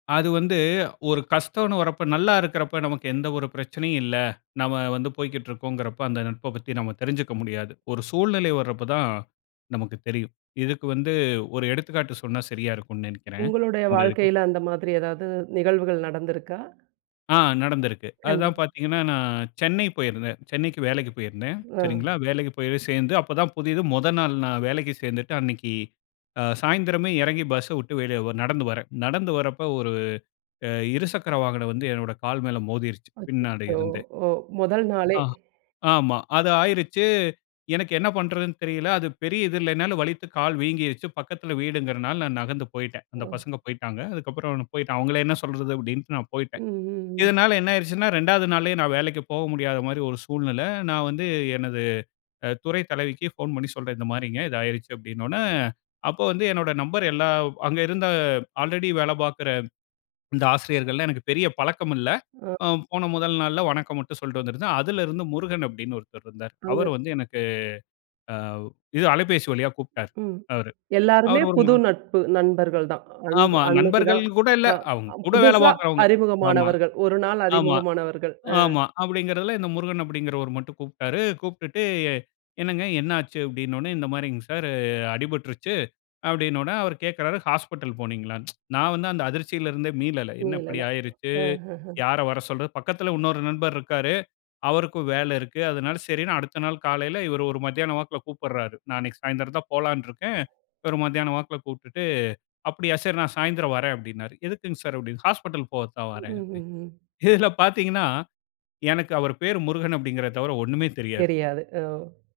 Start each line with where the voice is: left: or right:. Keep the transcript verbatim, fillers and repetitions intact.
left: அது வந்து ஒரு கஷ்டம்னு வரப்போ நல்லாருக்கிறப்போ நமக்கு எந்த ஒரு பிரச்சனையும் இல்லை. நம்ம வந்து போய்க்கிட்டு இருக்கோம்கிறப்போ, அந்த நட்ப பத்தி, நம்ம தெரிஞ்சுக்க முடியாது. ஒரு சூழ்நிலை வர்றப்பதான் நமக்கு தெரியும். இதுக்கு வந்து ஒரு எடுத்துக்காட்டு சொன்னா சரியா இருக்கும்னு நினைக்கிறேன்.
right: உங்களுடைய
left: இந்த இதுக்கு.
right: வாழ்க்கையில அந்த மாதிரி எதாவது நிகழ்வுகள் நடந்திருக்கா?
left: ஆ நடந்திருக்கு. அதுதான்
right: கண்டிப்
left: பார்த்தீங்கன்னா, நான் சென்னை போயிருந்தேன். சென்னைக்கு வேலைக்கு போயிருந்தேன்.
right: ஆ.
left: சரிங்களா. வேலைக்கு போய் போய் சேர்ந்து அப்போதான் புதது. முத நாள் நான் வேலைக்கு சேர்ந்துட்டு, அன்னைக்கு அ சாயந்திரமே இறங்கி, பஸ்ஸ விட்டு வெளிய ஒர் நடந்து வரேன். நடந்து வரப்போ ஒரு அ இருசக்கர வாகனம் வந்து என்னோட கால் மேல மோதிருச்சு, பின்னாடி
right: அச்சச்சோ!
left: இருந்தே.
right: ஓ. முதல் நாளே.
left: ஆ, ஆமா. அது ஆயிருச்சு. எனக்கு என்ன பண்ணுறதுன்னு தெரியல. அது பெரிய இது இல்லன்னாலும் வலித்து கால் வீங்கிருச்சு. பக்கத்தில வீடுங்கிறனால நான் நகர்ந்து போயிட்டேன். அந்த
right: ம்.
left: பசங்க போய்ட்டாங்க. அதுக்கப்பறம் நான் போயிட்டு, அவங்கள என்ன சொல்றது? அப்படீன்டு நான்
right: ம்.
left: போயிட்டேன்.
right: ம். ம்.
left: இதனால என்ன ஆகிருச்சுன்னா, ரெண்டாவது நாளே நான் வேலைக்கு போக முடியாத மாரி ஒரு சூழ்நிலை, நான் வந்து எனது துறைத் தலைவிக்கு போன் பண்ணி சொல்றேன், இந்த மாரிங்க. இது ஆகிருச்சு. அப்பிடீன்னவொனே அப்போ வந்து என்னுடைய நம்பர் எல்லா அங்க இருந்த ஆல்ரெடி வேலை பார்க்கிற இந்த ஆசிரியர்கள்லாம் எனக்கு பெரிய பழக்கம் இல்லை.
right: அ.
left: அ போன முதல் நாள்ல வணக்கம் மட்டும் சொல்லிட்டு வந்திருந்தேன். அதிலிருந்து முருகன் அப்படின்னு ஒருத்தர் இருந்தாரு. அவரு
right: அங்க
left: வந்து எனக்கு அ வு இது அலைபேசி வழியா கூப்பிட்டாரு,
right: ம்.
left: அவரு.
right: எல்லாருமே
left: அவரு ஒரு
right: புது
left: மா
right: நட்பு. நண்பர்கள் தான் அன்று
left: ஆமா.
right: அன்னைக்கு
left: நண்பர்கள்
right: தான்.
left: கூட இல்ல.
right: அ
left: அவுங்க, கூட வேலை
right: புதுசா
left: பார்க்குறவங்க. ஆமா,
right: அறிமுகமானவர்கள். ஒரு நாள்
left: ஆமா,
right: அறிமுகமானவர்கள். ஆ.
left: ஆமா. அப்பிடீங்கிறதில, இந்த முருகன் அப்பிடீங்கிறவர் மட்டும் கூப்பிட்டாரு. கூப்பிட்டுட்டு, "என்னங்க, என்ன ஆச்சு?" அப்பிடீன்னவுடனே, "இந்த மாரிங்க சார். அடிபட்டுருச்சு." அப்பிடீன்னவெடனே, அவர் கேட்கிறாரு. "ஹாஸ்பிட்டல் போனீங்களா?" நான் வந்து அந்த அதிர்ச்சியில இருந்தே மீளல. என்ன இப்படி
right: மீளல.
left: ஆகிருச்சு?
right: ஆஹஹ.
left: யார வர சொல்றது? பக்கத்தில உன்னொரு நண்பர் இருக்கிறாரு. அவருக்கும் வேலை இருக்கு. அதனால சரின்னு அடுத்த நாள் காலையில இவரு ஒரு மத்தியானம் வாக்குல கூப்பிடுறாரு. நான் அன்னைக்கு சாயந்திரம் தான் போலான்டுருக்கேன். இவரு மதியானம் வாக்குல கூப்பிட்டுட்டு, "அப்படியா சரி நான் சாயந்திரம் வரேன்" அப்பிடீன்னாரு. "எதுக்குங்க சார்?" அப்பிடீன்னா, "ஹாஸ்பிட்டல் போகத்தான் வரேன்." அப்பிடி
right: ம்ஹ்ஹும்.
left: இதில பார்த்தீங்கன்னா, எனக்கு அவரு பேரு முருகன் அப்பிடீங்கிறத தவிர ஒண்ணுமே தெரியாது.
right: தெரியாது. ஓ.